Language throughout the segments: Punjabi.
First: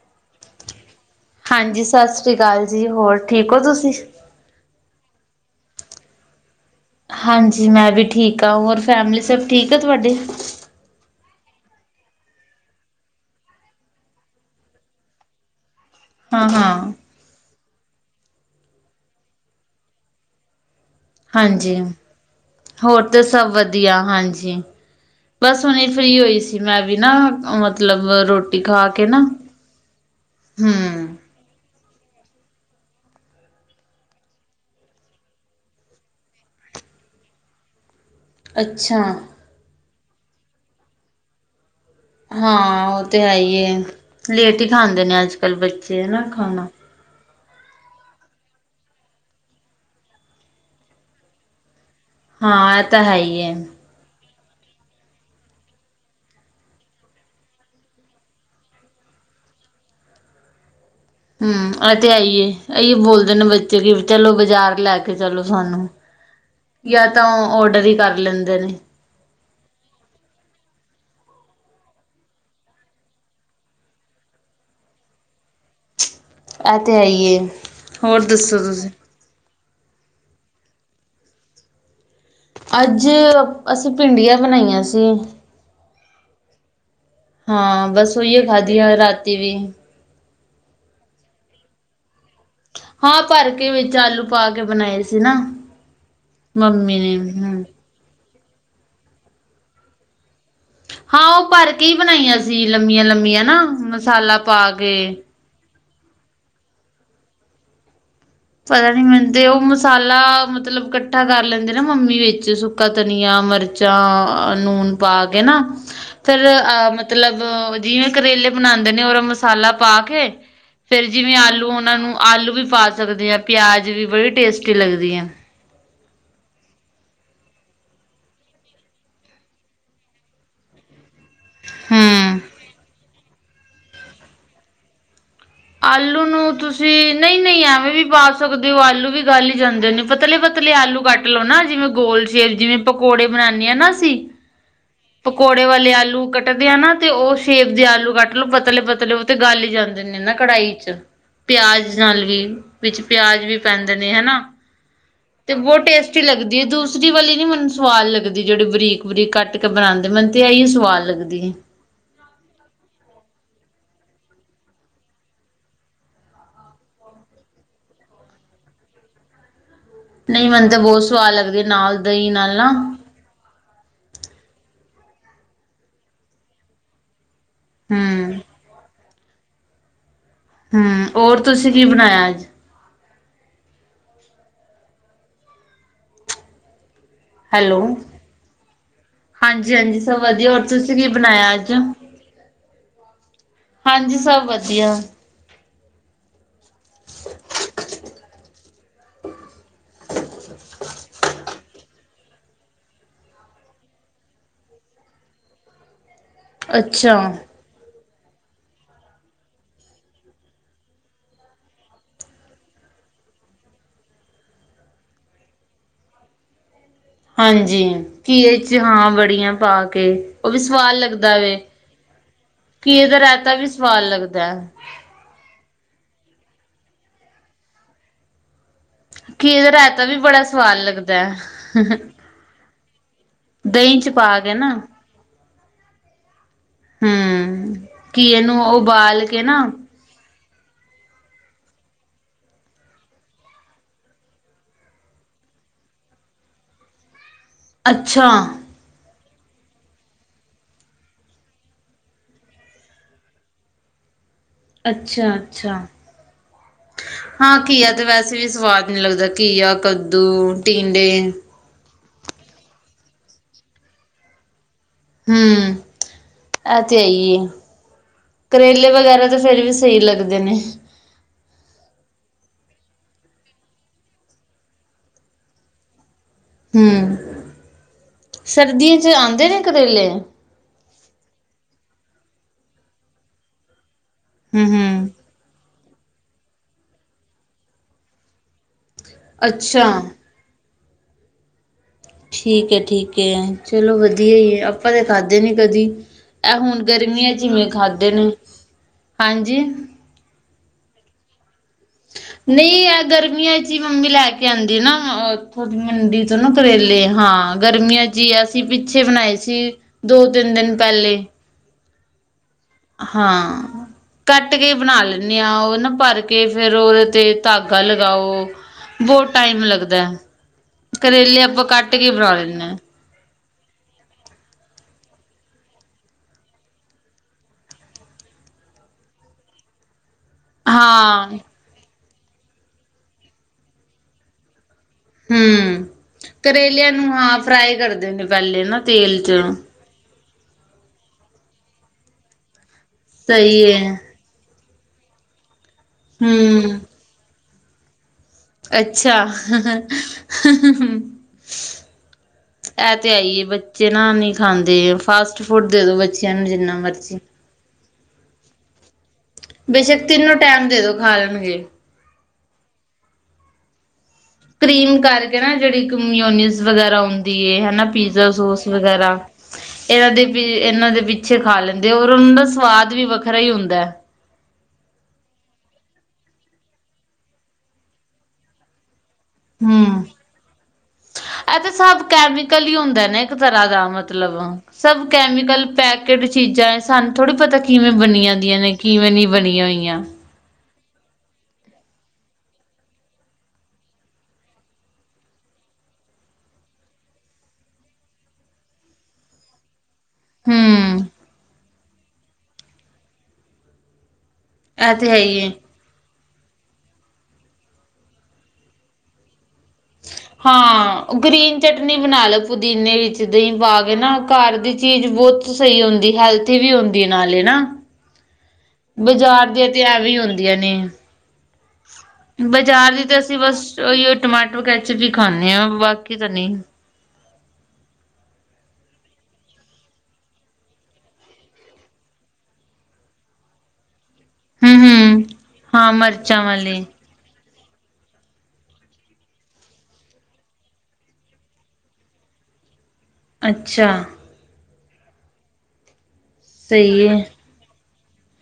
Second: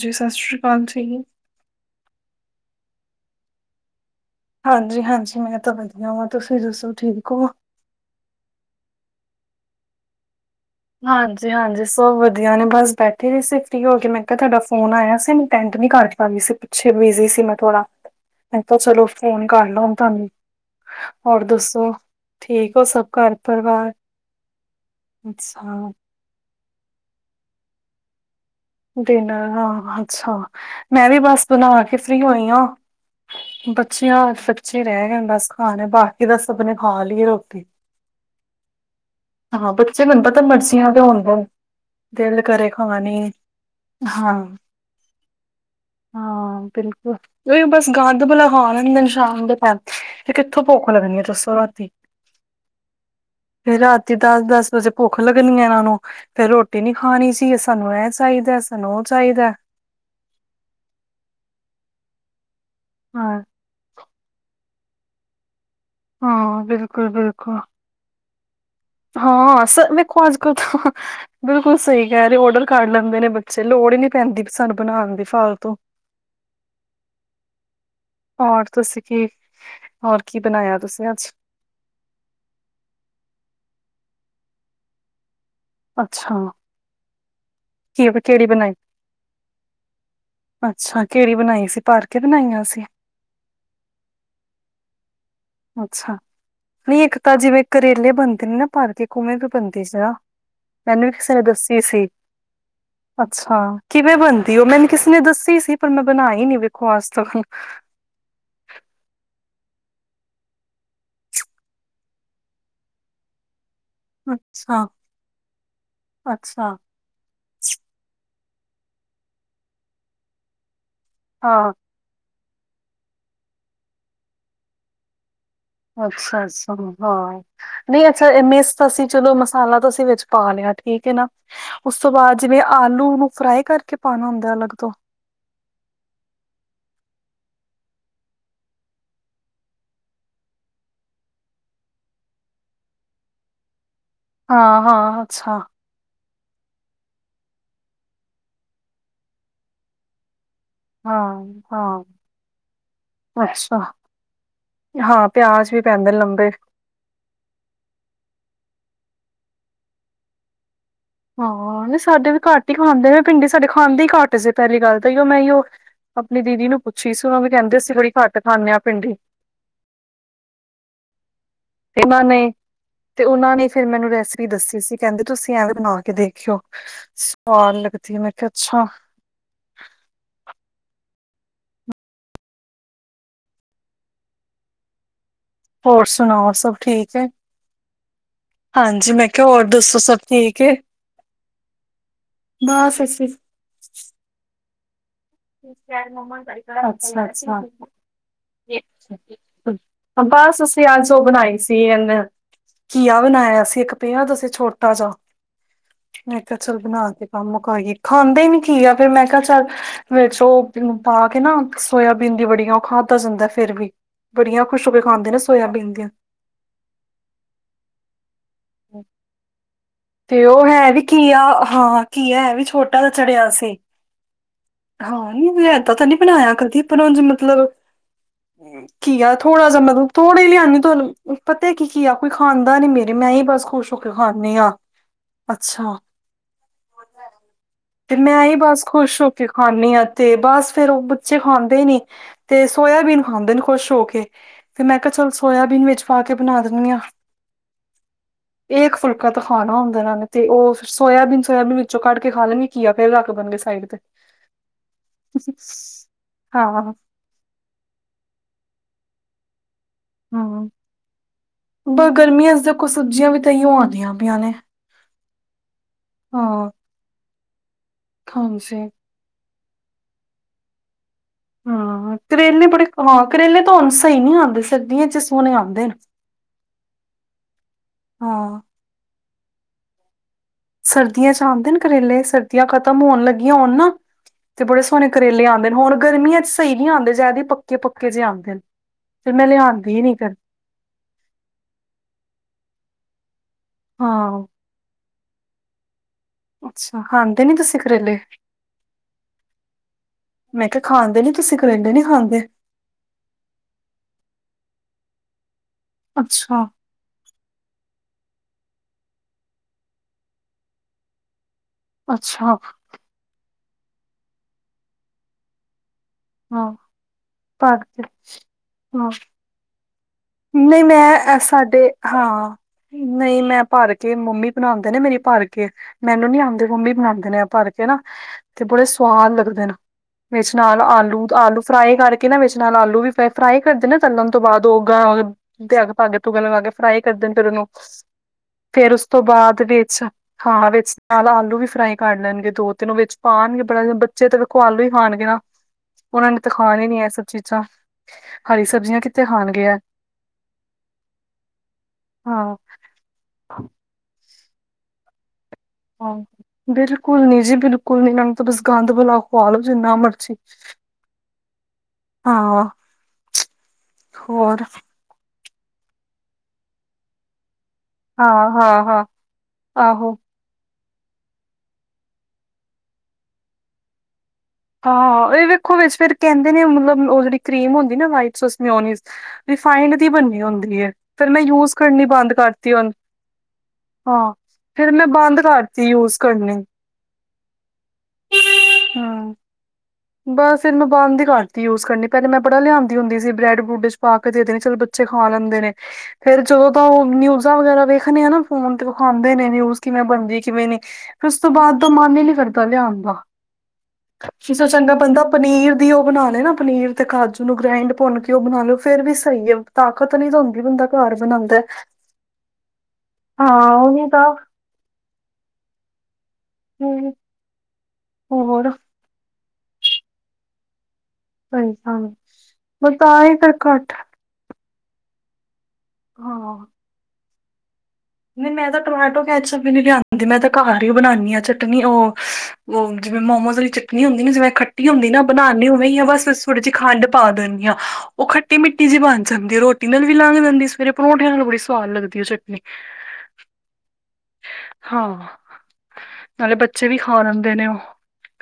ਜੀ ਸਤਿ ਸ਼੍ਰੀ ਅਕਾਲ ਜੀ। ਹਾਂਜੀ ਸਤਿ ਸ੍ਰੀ ਅਕਾਲ ਜੀ ਹੋਰ ਠੀਕ ਹੋ ਤੁਸੀਂ ਹਾਂਜੀ-ਹਾਂਜੀ ਮੈਂ ਤਾਂ ਵਧੀਆ ਵਾਂ ਤੁਸੀਂ ਦੱਸੋ। ਠੀਕ ਹੋ? ਹਾਂਜੀ ਮੈਂ ਵੀ ਠੀਕ ਹਾਂ ਹੋਰ ਫੈਮਲੀ ਸਭ ਠੀਕ ਆ ਤੁਹਾਡੇ ਹਾਂਜੀ-ਹਾਂਜੀ ਸਭ ਵਧੀਆ ਨੇ ਬਸ ਬੈਠੇ ਰੀ ਸੀ ਫਰੀ ਹੋ ਕੇ ਮੈਂ ਕਿਆ ਤੁਹਾਡਾ ਫੋਨ ਆਇਆ ਸੀ ਮਨੂੰ ਟੈਂਟ ਨੀ ਕਰ ਹਾਂਜੀ ਹਾਂ ਸੀ ਹਾਂ ਪਿੱਛੇ ਬਿਜੀ ਸੀ ਮੈਂ ਥੋੜਾ ਮੈਂ ਤਾਂ ਚਲੋ ਫੋਨ ਕਰ ਲੋਂ ਤੁਆਨੂੰ ਹਾਂਜੀ ਠੀਕ ਹੋ ਹੋਰ ਤਾਂ ਘਰ ਸਭ ਪਰਿਵਾਰ ਵਧੀਆ ਹਾਂਜੀ। ਬਸ ਹੁਣੀ ਅੱਛਾ ਫਰੀ ਹੋਈ ਸੀ ਮੈਂ ਵੀ ਨਾ ਮਤਲਬ ਰੋਟੀ ਖਾ ਕੇ ਨਾ ਡਿਨਰ ਹਾਂ ਅੱਛਾ ਮੈਂ ਹੂੰ ਵੀ ਬਸ ਬਣਾ ਕੇ ਫਰੀ ਹੋਈ ਹਾਂ। ਬੱਚਿਆਂ ਸੱਚੀ ਰਏ ਗਏ ਬਸ ਖਾਣ ਬਾਕੀ ਤਾਂ ਸਭ ਨੇ ਖਾ ਲਈ ਏ ਰੋਟੀ ਅੱਛਾ ਹਾਂ ਬੱਚੇ ਮੈਨੂੰ ਪਤਾ ਮਰਜ਼ੀਆਂ ਵਾਲੇ ਹੁਣ ਦੇ ਦਿਲ ਕਰੇ ਖਾਣੀ ਏ। ਡੀ ਏ ਐਨ ਹਨਾ ਹਾਂ-ਹਾਂ ਖਾਣਾ ਬਿਲਕੁਲ ਉਹੀ ਬਸ ਗੰਦ ਬਲਾ ਖਾ ਲੈਣਗੇ ਸ਼ਾਮ ਦੇ ਟੈਮ ਫਿਰ ਕਿੱਥੋਂ ਭੁੱਖ ਲੱਗਣੀ ਆ ਦੱਸੋ ਰਾਤੀ ਹਾਂ ਇਹ ਤਾਂ ਹੈ ਈ ਏ। ਫਿਰ ਰਾਤੀ ਦੱਸ-ਦੱਸ ਵਜੇ ਭੁੱਖ ਲੱਗਣੀ ਹੈ ਇਹਨਾਂ ਨੂੰ ਫਿਰ ਰੋਟੀ ਨੀ ਖਾਣੀ ਸੀ ਸਾਨੂੰ ਐਂ ਚਾਹੀਦਾ ਸਾਨੂੰ ਓ ਚਾਹੀਦਾ। ਹੂੰ ਆ ਤੇ ਆਈਏ-ਆਈਏ ਬੋਲਦੇ ਹਾਂ, ਨੇ ਬੱਚੇ ਕੀ ਚਲੋ ਬਾਜ਼ਾਰ ਲੈ ਕੇ ਚਲੋ ਸਾਨੂੰ ਹਾਂ ਜਾਂ ਤਾਂ ਬਿਲਕੁਲ-ਬਿਲਕੁਲ ਔਡਰ ਹੀ ਕਰ ਲੈਂਦੇ ਨੇ। ਹਾਂ ਸਰ ਵੇਖੋ ਅੱਜ ਕੱਲ ਬਿਲਕੁਲ ਸਹੀ ਕਹਿ ਰਏ ਔਡਰ ਕਰ ਲੈਂਦੇ ਨੇ ਬੱਚੇ ਲੋੜ ਹੀ ਨਹੀਂ ਪੈਂਦੀ ਸਾਨੂੰ ਬਣਾਉਣ ਦੀ ਫਾਲਤੂ ਇਹ ਤੇ ਹੈ ਈ ਏ। ਹੋਰ ਤੁਸੀਂ ਕੀ, ਹੋਰ ਕੀ ਬਣਾਇਆ ਤੁਸੀਂ ਅੱਜ? ਅੱਜ ਅਸੀਂ ਭਿੰਡੀਆਂ ਬਣਾਈਆਂ ਸੀ। ਅੱਛਾ ਹਾਂ ਕੀ ਬਸ ਉਹੀ ਉ ਕਿਹੜੀ ਬਣਾਈ ਖਾਧੀ ਆ ਰਾਤੀ ਵੀ ਅੱਛਾ ਕਿਹੜੀ ਬਣਾਈ ਸੀ ਭਰ ਕੇ ਬਣਾਈਆਂ ਸੀ। ਹਾਂ ਭਰ ਕੇ ਵਿੱਚ ਆਲੂ ਪਾ ਕੇ ਬਣਾਏ ਸੀ ਨਾ। ਅੱਛਾ ਮੰਮੀ ਨਹੀਂ ਨੇ ਇੱਕ ਤਾਂ ਜਿਵੇਂ ਹੂੰ। ਕਰੇਲੇ ਬਣਦੇ ਨੇ ਨਾ ਭਰ ਕੇ ਉਵੇਂ ਵੀ ਬਣਦੀ ਸੀ ਨਾ। ਮੈਨੂੰ ਵੀ ਹਾਂ ਕਿਸੇ ਨੇ ਉਹ ਭਰ ਦੱਸੀ ਕੇ ਹੀ ਸੀ ਬਣਾਈਆਂ ਸੀ ਲੰਮੀਆਂ-ਲੰਮੀਆਂ ਅੱਛਾ ਨਾ ਕਿਵੇਂ ਮਸਾਲਾ ਬਣਦੀ ਉਹ ਪਾ ਮੈਨੂੰ ਕਿਸੇ ਕੇ। ਨੇ ਦੱਸੀ ਸੀ। ਪਰ ਮੈਂ ਬਣਾਈ ਨੀ ਵੇਖੋ ਅੱਜ ਤੱਕ ਪਤਾ ਨੀ ਮੈਨੂੰ ਤੇ ਉਹ ਮਸਾਲਾ ਮਤਲਬ ਇਕੱਠਾ ਕਰ ਲੈਂਦੇ ਨਾ ਮੰਮੀ ਵਿੱਚ ਸੁੱਕਾ ਧਨੀਆ ਮਿਰਚ ਚਾਂ ਅੱਛਾ ਨੂਨ ਪਾ ਕੇ ਨਾ ਫੇਰ। ਅੱਛਾ ਮਤਲਬ ਜਿਵੇਂ ਕਰੇਲੇ ਬਣਾਉਂਦੇ ਨੇ ਔਰ ਮਸਾਲਾ ਪਾ ਕੇ ਫੇਿਰ ਜਿਵੇਂ ਆਲੂ ਹਾਂ ਉਹਨਾਂ ਨੂੰ ਆਲੂ ਵੀ ਪਾ ਸਕਦੇ ਆ ਪਿਆਜ ਵੀ ਬੜੀ ਟੇਸਟੀ ਲੱਗਦੀਆਂ। ਅੱਛਾ -ਅੱਛਾ ਹਾਂ। ਨਹੀਂ ਅੱਛਾ ਇਹ ਮਿਸ ਅਸੀਂ ਚਲੋ ਮਸਾਲਾ ਤੁਸੀਂ ਵਿੱਚ ਪਾ ਲਿਆ ਠੀਕ ਹੈ ਨਾ। ਉਸ ਤੋਂ ਬਾਅਦ ਹਮ ਜਿਵੇਂ ਆਲੂ ਨੂੰ ਫਰਾਈ ਕਰਕੇ ਪਾਉਣਾ ਹੁੰਦਾ ਅਲੱਗ ਤੋਂ ਆਲੂ ਨੂੰ ਤੁਸੀਂ ਨਹੀਂ ਨਹੀਂ ਐਵੇਂ ਵੀ ਪਾ ਸਕਦੇ ਹੋ ਆਲੂ ਵੀ ਗੱਲ ਹੀ ਜਾਂਦੇ ਨੇ ਪਤਲੇ ਪਤਲੇ ਆਲੂ ਕੱਟ ਲਉ ਨਾ ਜਿਵੇਂ ਗੋਲ ਸ਼ੇਪ ਜਿਵੇਂ ਪਕੌੜੇ ਬਣਾਨੇ ਆ ਨਾ ਅਸੀਂ ਹਾਂ ਹਾਂ ਅੱਛਾ ਪਕੌੜੇ ਵਾਲੇ ਆਲੂ ਕੱ ਕੱਟਦੇ ਆ ਨਾ ਤੇ ਉਹ ਸ਼ੇਪ ਦੇ ਆਲੂ ਕੱਟ ਲਓ ਪਤਲੇ ਪਤਲੇ ਉਹ ਤੇ ਗੱਲ ਹੀ ਜਾਂਦੇ ਨੇ ਨਾ ਕੜਾਈ ਚ ਹਾਂ ਪਿਆਜ ਹਾਂ ਨਾਲ ਵੀ ਵਿੱਚ ਪਿਆਜ ਵੀ ਅੱਛਾ ਪੈਂਦੇ ਨੇ ਹਨਾ। ਹਾਂ। ਤੇ ਪਿਆਜ ਵੀ ਬਹੁਤ ਪੈਂਦੇ ਟੇਸਟੀ ਲੰਬੇ ਲਗਦੀ ਹੈ ਦੂਸ- -ਰੀ ਵਾਲੀ ਨੀ ਮੈਨੂੰ ਸਵਾਦ ਲੱਗਦੀ। ਜਿਹੜੀ ਬਰੀਕ- ਬਰੀਕ ਕੱਟ ਕੇ ਬਣਾਉਂਦੇ। ਮੈਨੂੰ ਤੇ ਆਹੀ ਸਵਾਦ ਲੱਗਦੀ। ਹੈ ਹਾਂ ਨਹੀਂ ਸਾਡੇ ਵੀ ਘੱਟ ਹੀ ਖਾਂਦੇ ਭਿੰਡੀ। ਸਾਡੇ ਖਾਂਦੇ ਈ ਘੱਟ ਸੀ ਪਹਿਲੀ ਗੱਲ ਤਾਂ ਈ ਮੈਂ ਉਹ- ਆਪਣੀ ਦੀਦੀ ਨੂੰ ਪੁੱਛੀ ਸੀ ਉਹਨਾ ਵੀ ਕਹਿੰਦੇ ਸੀ, ਥੋੜੀ ਘਟ ਖਾਦੇ ਹਾਂ ਭਿੰਡੀ। ਨਹੀਂ ਮੈਨੂੰ ਤਾਂ ਬਹਤ ਸਵਾਦ ਲੱਗਦੀ। ਨਾਲ ਤੇ ਦਹੀਂ ਮਾਮੇ ਨਾਲ ਨਾ ਤੇ ਉਹਨਾ ਨੇ ਫਿਰ ਮੈਨੂੰ ਰੈਸਪੀ ਦੱਸੀ ਸੀ ਕਹਿੰਦੇ, ਤੁਸੀਂ ਐਂਵੇ ਬਣਾ ਕੇ ਦੇਖਿਓ। ਸਵਾਦ ਲੱਗਦੀ ਮੈਂ ਹੂੰ। ਕਿਹਾ ਅੱਛਾ। ਹੂ, ਹੋਰ ਤੁਸੀਂ ਕੀ ਬਣਾਇਆ ਅੱਜ? ਹੋਰ ਸੁਣਾਓ ਸਭ ਠੀਕ ਹੈ? ਹੈਲੋ, ਹਾਂਜੀ ਮੈਂ ਕਿਹਾ ਹੋਰ ਦੱਸੋ ਹਾਂਜੀ-ਹਾਂਜੀ ਸਭ ਵਧੀਆ, ਠੀਕ ਹੋਰ ਹੈ ਤੁਸੀਂ ਕੀ ਬਣਾਇਆ ਅੱਜ? ਬਸ ਅਸੀ। ਹਾਂਜੀ, ਸਭ ਵਧੀਆ। ਕਹਿੰਦੀ ਮਮਾ ਤੜਕਾ। ਅੱਛਾ, ਅੱਛਾ। ਬਸ ਅਸੀਂ, ਅੱਜ ਉਹ ਬਣਾਈ ਸੀ ਇਹਨੇ- ਘੀਆ ਬਣਾਇਆ ਸੀ। ਇੱਕ ਪਿਆ ਦਾ ਸੀ ਛੋਟਾ ਜਿਹਾ। ਮੈਂ ਕਿਹਾ ਚੱਲ ਬਣਾ ਕੇ ਅੱਛਾ। ਕੰਮ ਮੁਕਾਈਏ। ਖਾਂਦੇ ਹੀ ਨੀ ਘੀਆ ਮੈਂ ਕਿਹਾ ਚੱਲ। ਵਿੱਚ ਉਹ ਪਾ ਕੇ ਨਾ ਸੋਇਆਬੀਨ ਦੀ ਵੜੀਆਂ ਉਹ ਖਾਧਾ ਜਾਂਦਾ ਫਿਰ ਵੀ। ਵੜੀਆਂ ਖੁਸ਼ ਹੋ ਕੇ ਖਾਂਦੇ ਨੇ ਸੋਆਬੀਨ ਦੀਆਂ- ਹਾਂਜੀ, ਘੀਏ ਵਿੱਚ ਹਾਂ, ਵੜੀਆਂ ਪਾ ਕੇ ਤੇ ਉਹ ਵੀ ਹੈ ਸਵਾਦ ਲੱਗਦਾ ਘੀਆ ਵੇ। ਹਾਂ ਘੀਆ ਹੈ ਵੀ ਛੋਟਾ ਘੀਏ ਤਾਂ ਦਾ ਚੜਿਆ ਰਾਇਤਾ ਵੀ ਸੀ ਸਵਾਦ ਲੱਗਦਾ ਹੈ। ਹਾਂ, ਰਾਇਤਾ ਤਾਂ ਨੀ ਬਣਾਇਆ ਕਦੀ ਪਰ ਉੰਝ ਮਤਲਬ- ਘੀਆ ਘੀਏ ਥੋੜ੍ਹਾ ਦਾ ਜਿਹਾ ਰਾਇਤਾ ਮਤਲਬ ਵੀ ਬੜਾ ਥੋੜੇ ਸਵਾਦ ਲਿਆਉਦੀ। ਲੱਗਦਾ ਤੁਹਾਨੂੰ ਪਤਾ ਕੀ ਹੈ। ਘੀਆ ਕੋਈ ਖਾਂਦਾ ਨੀ ਮੇਰੇ। ਮੈਂ ਹੀ ਬਸ- ਖੁਸ਼ ਹੋ ਦਹੀਂ ਚ ਕੇ ਪਾ ਖਾਨੀ ਆ, ਨਾ ਅੱਛਾ ਹੂੰ ਤੇ ਘੀਏ ਮੈਂ ਹੀ ਨੂੰ ਬਸ ਖੁਸ਼ ਉਬਾਲ ਹੋ ਕੇ ਨਾ ਖਾਂਨੀ ਆਂ। ਤੇ ਬਸ ਫੇਰ ਉਹ ਬੱਚੇ ਖਾਂਦੇ ਨੀ ਤੇ ਸੋਇਆਬੀਨ ਖਾਂਦੇ ਨੇ ਖੁਸ਼ ਹੋ ਕੇ। ਫਿਰ ਮੈਂ ਕਿਹਾ ਚਲ ਸੋਇਆਬੀਨ ਵਿੱਚ ਪਾ ਕੇ ਬਣਾ ਦੇਣੀ ਹਾਂ। ਅੱਛਾ। ਇੱਕ ਫੁਲਕਾ ਤਾਂ ਖਾਣਾ ਹੁੰਦਾ ਇਹਨਾ ਨੇ ਤੇ ਉਹ ਸੋਇਆਬੀਨ-ਸੋਇਆਬੀਨ ਵਿੱਚੋਂ ਕੱਢ ਕੇ ਖਾ ਲੈਣਗੇ। ਘੀਆ ਫਿਰ ਰੱਖ ਦੇਣਗੇ ਸਾਈਡ ਤੇ। ਅੱਛਾ ਤੁਸੀ ਅੱਛਾ ਹਾਂ, ਹਾਂ ਘੀਆ ਤੇ ਵੈਸੇ ਵੀ ਸਵਾਦ ਨਹੀਂ ਲੱਗਦਾ। ਘੀਆ, ਕੱਦੂ, ਟੀਂਡੇ, ਪਰ ਗਰਮੀਆਂ ਚ ਤਾਂ ਕੋਈ ਸਬਜ਼ੀਆਂ ਵੀ ਤੇ ਏਹਿਓ ਆਉਂਦੀਆਂ ਪਈਆਂ ਨੇ। ਹੂ, ਹਾਂ ਇਹ ਤੇ ਹੈ ਈ ਐ, ਹਾਂਜੀ ਕਰੇਲੇ ਵਗੈਰਾ ਤਾਂ ਫੇਰ ਵੀ- ਸਹੀ ਲੱਗਦੇ ਨੇ। ਹਾਂ, ਕਰੇਲੇ ਬੜੇ ਹਾਂ, ਕਰੇਲੇ ਤਾਂ ਹੁਣ ਸਹੀ ਨਹੀਂ ਆਉਂਦੇ। ਸਰਦੀਆਂ ਚ ਸੋਹਣੇ ਆਉਂਦੇ ਨੇ। [inaudible] ਹੂ, ਹਾਂ ਸਰਦੀਆਂ ਚ ਆਉਂਦੇ ਨੇ ਕਰੇਲੇ। ਸਰਦੀਆਂ ਚ ਆਉਂਦੇ ਕਰੇਲੇ ਸਰਦੀਆਂ ਖਤਮ ਹੋਣ ਲੱਗੀਆਂ ਹੋਣ ਨਾ- ਤੇ ਬੜੇ ਸੋਹਣੇ ਹੂੰ ਕਰੇਲੇ ਆਉਂਦੇ ਨੇ, ਹੁਣ ਗਰਮੀਆਂ ਚ ਸਹੀ ਨਹੀਂ ਆਉਂਦੇ ਜਿਆਦੇ ਪੱਕੇ-ਪੱਕੇ ਜਿਹੇ ਆਉਂਦੇ ਨੇ। ਫਿਰ ਮੈਂ ਅੱਛਾ ਲਿਆਉਂਦੀ ਹੀ ਨੀ ਕਦੀ। ਠੀਕ ਹੈ ਠੀਕ ਹੈ, ਚਲੋ ਵਧੀਆ ਹਾਂ ਹੀ ਹੈ। ਆਪਾਂ ਤਾਂ ਖਾਧੇ ਨਹੀਂ ਕਦੀ। ਇਹ ਹੁਣ ਅੱਛਾ ਗਰਮੀਆਂ 'ਚ ਖਾਂਦੇ ਨੀ ਇਵੇਂ ਤੁਸੀਂ ਖਾਧੇ ਕਰੇਲੇ ਨੇ, ਹਾਂਜੀ। ਮੈਂ ਕਿਹਾ ਖਾਂਦੇ ਨੀ, ਤੁਸੀਂ ਕਰੇਲੇ ਨੀ ਖਾਂਦੇ। ਨਹੀਂ ਐ ਗਰਮੀਆਂ ਚ ਹੀ ਮੰਮੀ ਲੈ ਕੇ ਆਉਂਦੀ ਨਾ ਮੰਡੀ ਤੋਂ ਨਾ ਅੱਛਾ ਕਰੇਲੇ ਹਾਂ ਗਰਮੀਆਂ ਚ। ਜੀ, ਅਸੀਂ ਪਿੱਛੇ ਬਣਾਏ ਸੀ ਦੋ-ਤਿੰਨ ਦਿਨ ਪਹਿਲੇ। ਅੱਛਾ। ਹਾਂ, ਕੱਟ ਕੇ ਈ ਬਣਾ ਲੈਂਨੀ ਆਂ, ਹਾਂ ਨਾ ਭਰ ਕੇ- ਕੇ ਹਾਂ ਫੇਰ ਉਹਦੇ ਤੇ ਭਰ ਧਾਗਾ ਕੇ ਲਗਾਓ ਹਾਂ ਬਹੁਤ ਟਾਈਮ ਲੱਗਦਾ ਹੈ। ਨਹੀਂ ਮੈਂ ਐ ਸਾਡੇ ਹਾਂ। ਨਹੀਂ ਮੈਂ ਭਰ ਕੇ ਮੰਮੀ ਬਣਾਉਂਦੇ ਨੇ ਮੇਰੀ ਭਰ ਕੇ। ਮੈਨੂੰ ਨੀ ਆਉਂਦੇ ਮੰਮੀ ਬਣਾਉਂਦੇ ਨੇ ਐ ਭਰ ਕੇ ਨਾ, ਤੇ ਬੜੇ ਸਵਾਦ ਲੱਗਦੇ ਨੇ। ਵਿੱਚ ਨਾਲ ਆਲੂ ਹਾਂ ਆਲੂ ਫਰਾਈ ਕਰਕੇ ਨਾ ਵਿੱਚ ਨਾਲ ਆਲੂ ਵੀ ਫਰਾਈ ਕਰਦੇ ਨਾ, ਤਲਣ ਤੋਂ ਬਾਅਦ ਉਹ। ਤਾਂ ਹੂੰ ਉਹਦੇ ਧਾਗੇ ਧੂਗੇ ਲਗਾ ਕੇ ਕਰੇਲਿਆਂ ਫਰਾਈ ਨੂੰ ਕਰਦੇ ਹਾਂ ਫਿਰ ਉਹਨੂੰ, ਫਰਾਈ ਕਰਦੇ ਨੇ ਪਹਿਲੇ ਨਾ ਫੇਰ ਉਸ ਤੇਲ ਤੋਂ 'ਚ ਬਾਅਦ ਵਿੱਚ। ਹਾਂ ਵਿੱਚ ਨਾਲ ਆਲੂ ਵੀ ਫਰਾਈ ਕਰ ਲੈਣਗੇ ਦੋ ਤਿੰਨ ਉਹ ਵਿੱਚ ਸਹੀ ਪਾਉਣਗੇ ਏ ਬੜਾ ਬੱਚੇ ਤਾਂ ਵੇਖੋ ਆਲੂ ਹੀ ਖਾਣਗੇ ਨਾ, ਉਹਨਾਂ ਨੇ ਤਾਂ ਹੂੰ ਖਾਣੀ ਹੀ ਨੀ ਇਹ ਸਭ ਚੀਜ਼ਾਂ। ਹਰੀ ਸਬਜ਼ੀਆਂ ਕਿੱਥੇ ਖਾਣਗੇ ਇਹ। ਹੂ ਹੂ ਹੂ ਹਾਂ। ਇਹ ਤੇ ਹੈ ਈ ਹੈ, ਬੱਚੇ ਨਾ ਨੀ ਖਾਂਦੇ ਫਾਸਟ ਫੂਡ ਦੇ ਦੋ ਹਾਂ ਬੱਚਿਆਂ ਨੂੰ ਜਿੰਨਾ ਮਰਜ਼ੀ। ਬਿਲਕੁਲ ਜੀ ਬਿਲਕੁਲ ਨੀ, ਇਹਨਾਂ ਨੂੰ ਤਾਂ ਬਸ ਗੰਧ ਬੁਲਾ ਖਵਾ ਲਓ ਜਿੰਨਾ ਬੇਸ਼ੱਕ ਮਰਜ਼ੀ। ਤਿੰਨੋ ਟਾਈਮ ਦੇ ਦੋ ਖਾ ਲੈਣਗੇ ਹਾਂ। ਹੋਰ ਕਰੀਮ ਕਰਕੇ ਨਾ ਜਿਹੜੀ ਮਯੋਨਿਸ ਵਗੈਰਾ ਹੁੰਦੀ ਹੈ ਹੈਨਾ। ਪੀਜ਼ਾ ਹਾਂ ਸੋਸ ਹਾਂ ਹਾਂ ਵਗੈਰਾ ਆਹੋ ਇਹਨਾਂ ਦੇ। ਵੀ ਇਹਨਾਂ ਦੇ ਪਿੱਛੇ ਖਾ ਲੈਂਦੇ, ਔਰ ਉਹਨਾਂ ਦਾ ਸਵਾਦ ਵੀ ਵੱਖਰਾ ਹੀ ਹੁੰਦਾ। ਹਾਂ ਇਹ ਵੇਖੋ ਵਿੱਚ ਫਿਰ ਕਹਿੰਦੇ ਨੇ ਮਤਲਬ ਉਹ ਜਿਹੜੀ ਕੀਮ ਹੁੰਦੀ ਨਾ, ਵਾਇਟ ਸੋਸ ਮਯੋਨਿਜ਼ ਰਿਫਾਈਡ ਹੂੰ ਦੀ ਬਣੀ ਹੁੰਦੀ ਹੈ। ਫਿਰ ਮੈਂ ਇਹ ਤਾਂ ਯੂਜ ਸਭ ਕਰਨੀ ਬੰਦ ਕੈਮੀਕਲ ਕਰਤੀ ਹੀ ਹੁਣ ਹੁੰਦਾ ਨਾ ਇੱਕ ਤਰ੍ਹਾਂ ਦਾ ਹਾਂ। ਮਤਲਬ ਫਿਰ ਸਭ ਮੈਂ ਬੰਦ ਕੈਮੀਕਲ ਕਰਤੀ ਯੂਜ ਪੈਕੇਡ ਕਰਨੀ ਚੀਜ਼ਾਂ ਸਾਨੂੰ ਥੋੜ੍ਹੀ ਪਤਾ ਕਿਵੇਂ ਬਣਦੀਆਂ ਨੇ ਕਿਵੇਂ ਨਹੀਂ ਹੂੰ ਬਣੀਆਂ ਹੋਈਆਂ। ਬਸ ਫਿਰ ਮੈਂ ਬੰਦ ਹੀ ਕਰਤੀ ਯੂਜ ਕਰਨੀ ਪਹਿਲੇ ਮੈਂ ਬੜਾ ਲਿਆਂਉਦੀ ਹੁੰਦੀ ਸੀ ਬ੍ਰੈਡ ਬਰੁੱਡ 'ਚ ਪਾ ਕੇ ਦੇ ਦੇਣੀ ਚਲ। ਬੱਚੇ ਖਾਂ ਲੈਂਦੇ ਨੇ। ਫੇਰ ਜਦੋਂ ਤੋਂ ਉਹ ਨਿਊਜ਼ਾਂ ਵਗੈਰਾ ਵੇਖਦੇ ਆ ਨਾ ਫੋਨ ਤੇ ਵਿਖਾਂਦੇ ਨੇ ਨਿਊਜ਼ ਕਿਵੇਂ ਬਣਦੀ। ਕਿਵੇਂ ਨਹੀਂ ਹੂੰ ਫਿਰ ਉਸ ਤੋਂ ਬਾਅਦ ਦਾ ਮਨ ਹੀ ਨੀ ਕਰਦਾ ਲਿਆਉਣ ਦਾ। ਜੋ ਚੰਗਾ ਇਹ ਤੇ ਹੈ ਬੰਦਾ ਹੀ ਏ ਪਨੀਰ। ਦੀ ਉਹ ਬਣਾ ਲਏ ਨਾ ਪਨੀਰ ਤੇ ਕਾਜੂ ਨੂੰ ਗ੍ਰੈਂਡ ਭੁੰਨ ਕੇ ਉਹ ਬਣਾ ਲਓ ਫੇਰ ਵੀ ਸਹੀ ਹੈ। ਤਾਕਤ ਨੀ ਤਾਂ ਹੁੰਦੀ ਬੰਦਾ ਹਾਂ ਘਰ ਉਹ ਗਰੀਨ ਬਣਾਉਂਦਾ ਚਟਨੀ ਬਣਾ ਲਓ ਪੁਦੀਨੇ ਵਿੱਚ ਦਹੀਂ ਹਾਂ ਪਾ ਕੇ ਉਹਨੇ ਨਾ ਤਾਂ ਘਰ ਦੀ। ਚੀਜ਼ ਬਹੁਤ ਸਹੀ ਹੁੰਦੀ ਹੈਲਥੀ ਵੀ ਹੁੰਦੀ ਹੈ ਹਮ, ਨਾਲੇ ਨਾ। ਹੋਰ। ਬਜ਼ਾਰ ਦੀਆਂ ਤੇ ਐਵੇਂ ਹੁੰਦੀਆਂ ਨੇ। ਸਹੀ ਸਾਨੂੰ ਬਾਜ਼ਾਰ ਬ ਦੀ ਤਾਂ ਹੀ ਅਸੀਂ ਫਿਰ ਬਸ। ਘੱਟ ਟਮਾਟਰ ਕੈਚਪੀ ਹੀ ਖਾਂਦੇ ਹਾਂ ਬਾਕੀ ਤਾਂ ਨਹੀਂ। ਹਾਂ ਨਹੀਂ ਮੈਂ ਤਾਂ ਟਮਾਟੋ ਕੈਚਪ ਵੀ ਨੀ ਲਿਆਂਦੀ ਮੈਂ ਤਾਂ ਘਰ ਹੀ ਬਣਾਉਣੀ ਆਂ ਚਟਨੀ ਉਹ। ਮੋਮੋਜ ਜਿਵੇਂ ਮੋਮੋਜ਼ ਵਾਲੀ ਚਟਨੀ ਹੁੰਦੀ ਨਾ ਜਿਵੇਂ ਹੂੰ ਖੱਟੀ ਹੁੰਦੀ ਨਾ ਹੂੰ ਬਣਾਉਣੀ ਹੋਵੇ ਹਾਂ ਜਾ ਬਸ ਮਿਰਚਾਂ ਥੋੜੀ ਜਿਹੀ ਵਾਲੀ ਖੰਡ। ਪਾ ਦਿੰਦੀ ਹਾਂ ਉਹ ਖੱਟੀ ਮਿੱਟੀ ਜਿਹੀ ਬਣ ਜਾਂਦੀ ਆ ਰੋਟੀ ਨਾਲ ਵੀ ਲੰਘ ਜਾਂਦੀ ਸਵੇਰੇ ਪਰੌਠੇ ਨਾਲ ਬੜੀ ਸਵਾਦ ਲੱਗਦੀ। ਲੱਗਦੀ ਉਹ ਚਟਨੀ। ਅੱਛਾ। ਹਾਂ ਨਾਲੇ ਬੱਚੇ ਵੀ ਸਹੀ ਹੈ ਖਾ ਲੈਂਦੇ ਨੇ ਉਹ।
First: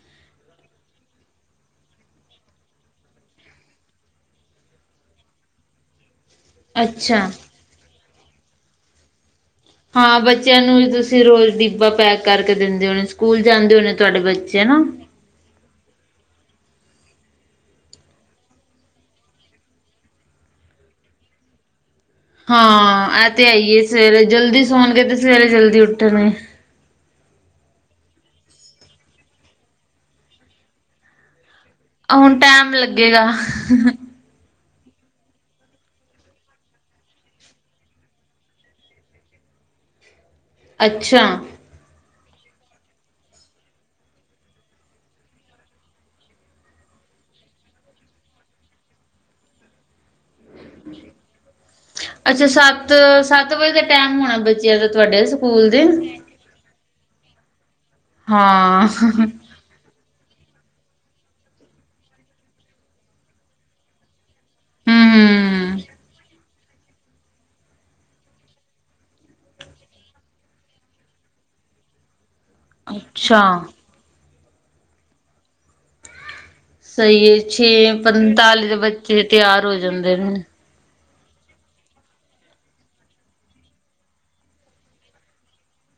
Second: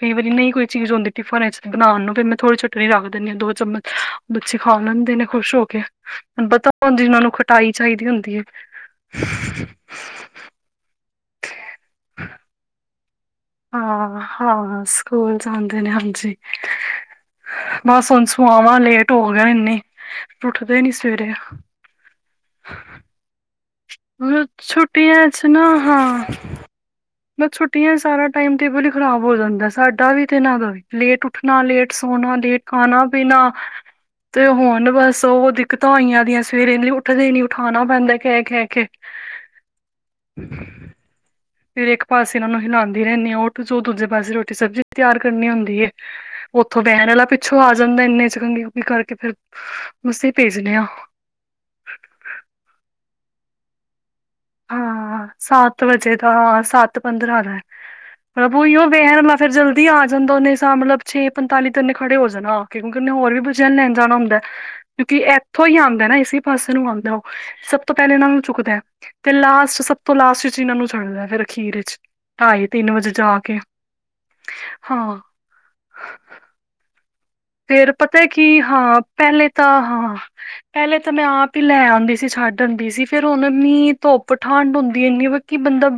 ਕਈ ਵਾਰੀ ਨਹੀਂ ਕੋਈ ਚੀਜ਼ ਹੁੰਦੀ ਟਿਫਨ ਵਿੱਚ ਬਣਾਉਣ ਨੂੰ ਫਿਰ ਮੈਂ ਥੋੜ੍ਹੀ ਚਟਨੀ ਰੱਖ ਦਿੰਦੀ ਹਾਂ ਦੋ ਚਮਚ। ਬੱਚੇ ਖਾ ਲੈਂਦੇ ਨੇ ਖੁਸ਼ ਹੋ ਕੇ ਤੈਨੂੰ ਪਤਾ ਅੱਛਾ ਇਹਨਾਂ ਨੂੰ ਖਟਾਈ ਚਾਹੀਦੀ ਹੁੰਦੀ ਹੈ। ਹੂੰ। ਹਾਂ ਬੱਚਿਆਂ ਨੂੰ ਵੀ ਤੁਸੀਂ ਰੋਜ਼ ਡੀਬਾ ਪੈਕ ਕਰਕੇ ਦਿੰਦੇ ਹੋਣੇ। ਸਕੂਲ ਜਾਂਦੇ ਹੋਣੇ ਤੁਹਾਡੇ ਹਾਂ ਬੱਚੇ ਹਨਾ। ਹਾਂ ਸਕੂਲ ਜਾਂਦੇ ਨੇ ਹਾਂਜੀ। ਬਸ ਹੁਣ ਸੁਆਵਾਂ ਲੇਟ ਹੋ ਰਹੇ ਆਂ ਇੰਨੇ ਫੇਰ ਉੱਠਦੇ ਨੀ ਸਵੇਰੇ। ਹਾਂ ਇਹ ਤੇ ਆਈਏ ਸਵੇਰੇ ਜਲਦੀ ਸੌਣਗੇ ਤੇ ਛੁੱਟੀਆਂ ਚ ਸਵੇਰੇ ਨਾ ਜਲਦੀ ਹਾਂ ਉੱਠਣਗੇ। ਬਸ ਛੁੱਟੀਆਂ ਸਾਰਾ ਟਾਈਮ ਟੇਬਲ ਹੀ ਖਰਾਬ ਹੋ ਜਾਂਦਾ ਸਾਡਾ ਵੀ ਤੇ ਇਹਨਾਂ ਦਾ ਵੀ ਲੇਟ ਉੱਠਣਾ ਲੇਟ। ਸੌਣਾ, ਹੁਣ ਲੇਟ ਟੈਮ ਖਾਣਾ ਲੱਗੇਗਾ ਪੀਣਾ। ਤੇ ਹੁਣ ਬਸ ਉਹ ਦਿੱਕਤਾਂ ਆਈਆਂ ਦੀਆਂ ਸਵੇਰੇ ਉੱਠਦੇ ਨੀ ਉਠਾਉਣਾ ਪੈਂਦਾ ਕਹਿ ਕਹਿ ਕੇ। ਹੂੰ। ਅੱਛਾ! ਫਿਰ ਇੱਕ ਪਾਸੇ ਇਹਨਾ ਨੂੰ ਹਿਲਾਦੀ ਰਹਿਣੀ ਆ, ਉੱਠ ਜੋ ਦੂਜੇ ਪਾਸੇ ਰੋਟੀ- ਸਬਜ਼ੀ ਵੀ ਤਿਆਰ ਕਰਨੀ ਹੁੰਦੀ ਐ। ਉੱਥੋਂ ਵੇਨ ਵਾਲਾ ਪਿੱਛੋਂ ਆ ਜਾਂਦਾ। ਇੰਨੇ 'ਚ ਕੰਗੀ ਕੁੰਗੀ ਕਰਕੇ ਫੇਰ ਮਸਾ ਹੀ ਭੇਜ ਦੇ ਆ। ਅੱਛਾ! ਸੱਤ- ਸੱਤ ਵਜੇ ਦਾ ਟਾਈਮ ਹੋਣਾ ਬਚ ਹਾਂ! ਸੱਤ ਵਜੇ ਦਾ। ਸੱਤ ਪੰਦਰਾਂ ਦਾ ਐ। ਹਾਂ [unintelligible] ਦੀ ਆ ਜਾਂਦਾ। ਉਹਨੇ ਸਾਂ ਮਤਲਬ ਛੇ ਪੰਤਾਲੀ ਤੇ ਓਨੇ ਖੜੇ ਹੋ ਜਾਨਾ ਆ ਕੇ। ਕਿਉਂਕਿ ਉਹਨੇ ਹੋਰ ਵੀ ਬੱਚਿਆਂ ਨੂੰ ਲੈਣ ਜਾਣਾ ਹੁੰਦਾ। ਕਿਉਂਕਿ! ਅਏਥੋ ਹੀ ਹਮ ਆਦਾ ਨਾ। ਇਸੇ ਪਾਸੇ ਨੂੰ ਆਦਾ ਉਹ ਸਭ ਤੋਂ ਪਹਿਲੇ ਇਹਨਾਂ ਨੂੰ ਚੁੱਕਦਾ। ਤੇ ਲਾਸਟ, ਸਭ ਤੋਂ ਲਾਸਟ ਵਿੱਚ ਇਹਨਾਂ ਨੂੰ ਛੱਡਦਾ ਏ ਫਿਰ ਅਖੀਰ ਵਿੱਚ, ਢਾਈ ਤਿੰਨ ਵਜੇ ਜਾ ਅੱਛਾ ਕੇ। ਹਾਂ! ਸਹੀ ਏ। ਫੇਰ ਪਤਾ ਕੀ! ਹਾਂ! ਪਹਿਲੇ ਤਿਆਰ ਤਾਂ, ਹੋ ਜਾਂਦੇ ਹਾਂ! ਨੇ ਪਹਿਲੇ ਤਾਂ ਮੈਂ ਆਪ ਹੀ ਲੈ ਆਦੀ ਸੀ। ਛੱਡ ਆਦੀ ਸੀ। ਫੇਰ ਹੁਣ ਮੀਂਹ, ਧੁੱਪ, ਠੰਡ ਹੁੰਦੀ ਇੰਨੀ ਵ ਕਿ ਬੰਦਾ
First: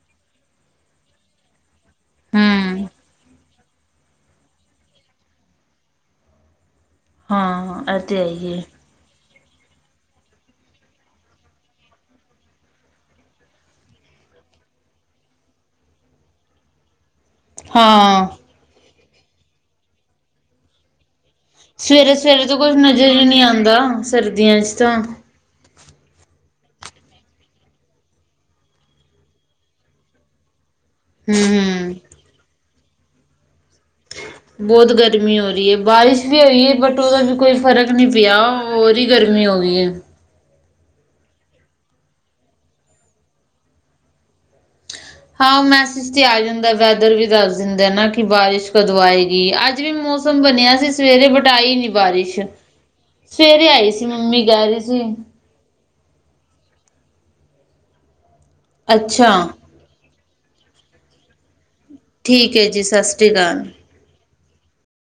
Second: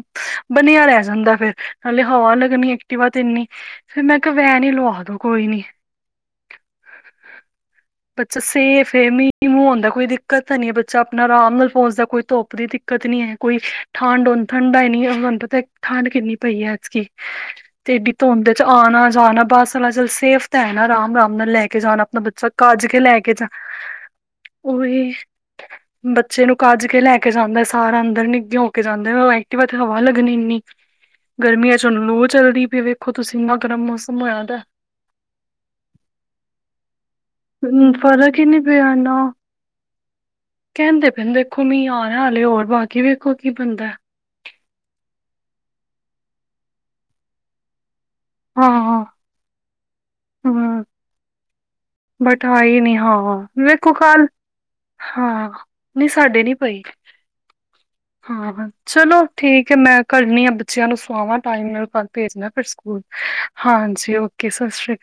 ਬਣਿਆ ਰਹਿ ਜਾਂਦਾ, ਫੇਰ। ਹਲੇ ਹਵਾ ਲੱਗਣੀ ਹਮ ਐਕਟੀਵਾ ਤੇ ਇੰਨੀ ਤੇ ਫਿਰ ਮੈਂ ਕਿਹਾ ਵੇਨ ਹੀ ਲਵਾ ਦੋ ਕੋਈ ਨੀ। [unintelligible] ਮੀ ਹਾਂ ਇਹ ਤੇ ਹੈ ਹੀ ਹੈ [unintelligible] ਮੁਹ ਆਂਦਾ, ਕੋਈ ਦਿੱਕਤ ਤਾਂ ਨਈ ਏ, ਬੱਚਾ ਆਪਣਾ ਆਰਾਮ ਨਾਲ ਪਹੁੰਚਦਾ, ਕੋਈ ਧੁੱਪ ਦੀ ਦਿੱਕਤ ਨੀ ਐ। ਕੋਈ। ਠਾਂਡ ਹੋਣ, ਠੰਡਾ ਹੀ ਨੀ ਏ। ਤੁਹਾਨੂੰ ਪਤਾ ਏ ਠਾਂਡ ਕਿੰਨੀ ਪਈ ਐ, ਐਤਕੀ। ਤੇ, ਇਡੀ ਹਾਂ ਧੁੰਦ ਚ ਆਣਾ ਜਾਣਾ ਬਸ ਆਲਾ ਚਲ ਸੇਫ ਤਾਂ ਏ ਨਾ, ਆਰਾਮ ਰਾਮ ਨਾਲ ਲੈ ਕੇ। ਕੇ ਜਾਣ ਸਵੇਰੇ ਆਪਣਾ ਸਵੇਰੇ ਬੱਚਾ, ਤਾਂ ਕੁਛ ਕੱਜ ਕੇ ਨਜ਼ਰ ਲੈ ਹੀ ਕੇ ਨਹੀਂ ਜਾਣ, ਆਉਂਦਾ ਸਰਦੀਆਂ ਚ ਤਾਂ ਓਇ। ਬੱਚੇ ਨੂੰ ਕੱਜ ਕੇ ਲੈ ਕੇ ਜਾਂਦਾ, ਸਾਰਾ ਅੰਦਰ ਨਿੱਘ ਹੋ ਕੇ ਜਾਂਦਾ, ਓਹ ਐਕਟਿਵਾ ਤੇ ਹਵਾ ਲੱਗਣੀ ਇੰਨੀ। ਗਰਮੀਆਂ ਵਿੱਚ ਹਮ ਹੁਣ ਲੂਅ ਚੱਲਦੀ ਪਈ ਵੇ, ਵੇਖੋ ਤੁਸੀਂ ਇੰਨਾ ਗਰਮ ਮੌਸਮ ਹੋਇਆ। ਦਾ ਬਹੁਤ ਗਰਮੀ ਹੋ ਰਹੀ ਏ, ਬਾਰਿਸ਼ ਵੀ ਹੋਈ ਏ। ਬਟ ਉਹਦਾ ਵੀ ਕੋਈ ਹੂੰ ਫਰਕ ਨੀ ਪਿਆ, ਹੀ ਨੀ ਪਿਆ ਔਰ ਈ ਨਾ ਗਰਮੀ ਹੋ ਗਈ ਏ। ਕਹਿੰਦੇ ਪੈਂਦੇ ਦੇਖੋ ਮੀਹ ਆਣਾ ਅਲੇ ਹੋਰ, ਬਾਕੀ ਵੇਖੋ ਕੀ ਬਣਦੈ। ਹਾ, ਮੈਸਜ਼ ਤੇ ਆ ਜਾਂਦਾ, ਵੈਦਰ ਵੀ ਦੱਸ ਦਿੰਦਾ ਏ ਨਾ ਕਿ, ਬਾਰਿਸ਼ ਹਾਂ ਕਦੋਂ ਆਏਗੀ, ਅੱਜ ਵੀ ਮੌਸ ਸ [unintelligible] ਬਣਿਆ ਹੂੰ ਸੀ। ਸਵੇਰੇ ਬਟ ਆਈ ਨੀ। ਬਟ ਆਈ ਨੀ, ਹਾਂ, ਵੇਖੋ ਸੀ ਕੱਲ? ਮੰਮੀ ਕਹਿ ਰਹੀ ਸੀ ਹਾਂ। ਨਹੀਂ, ਸਾਡੇ ਨੀ ਪਈ, ਹਾਂ, ਚਲੋ ਅੱਛਾ ਠੀਕ। ਕਿ ਮੈਂ ਘਰ ਨੀ ਆ, ਬੱਚਿਆਂ ਨੂੰ ਸਵਾਵਾਂ ਟਾਈਮ ਨਾਲ ਪਰ ਭੇਜਣਾ ਠੀਕ ਫਿਰ ਹੈ ਜੀ ਸਕੂਲ, ਸਤਿ ਸ਼੍ਰੀ ਅਕਾਲ ਹਾਂਜੀ, ਓ। ਕੇ ਸਾਸਰੀ ਆ। [unintelligible]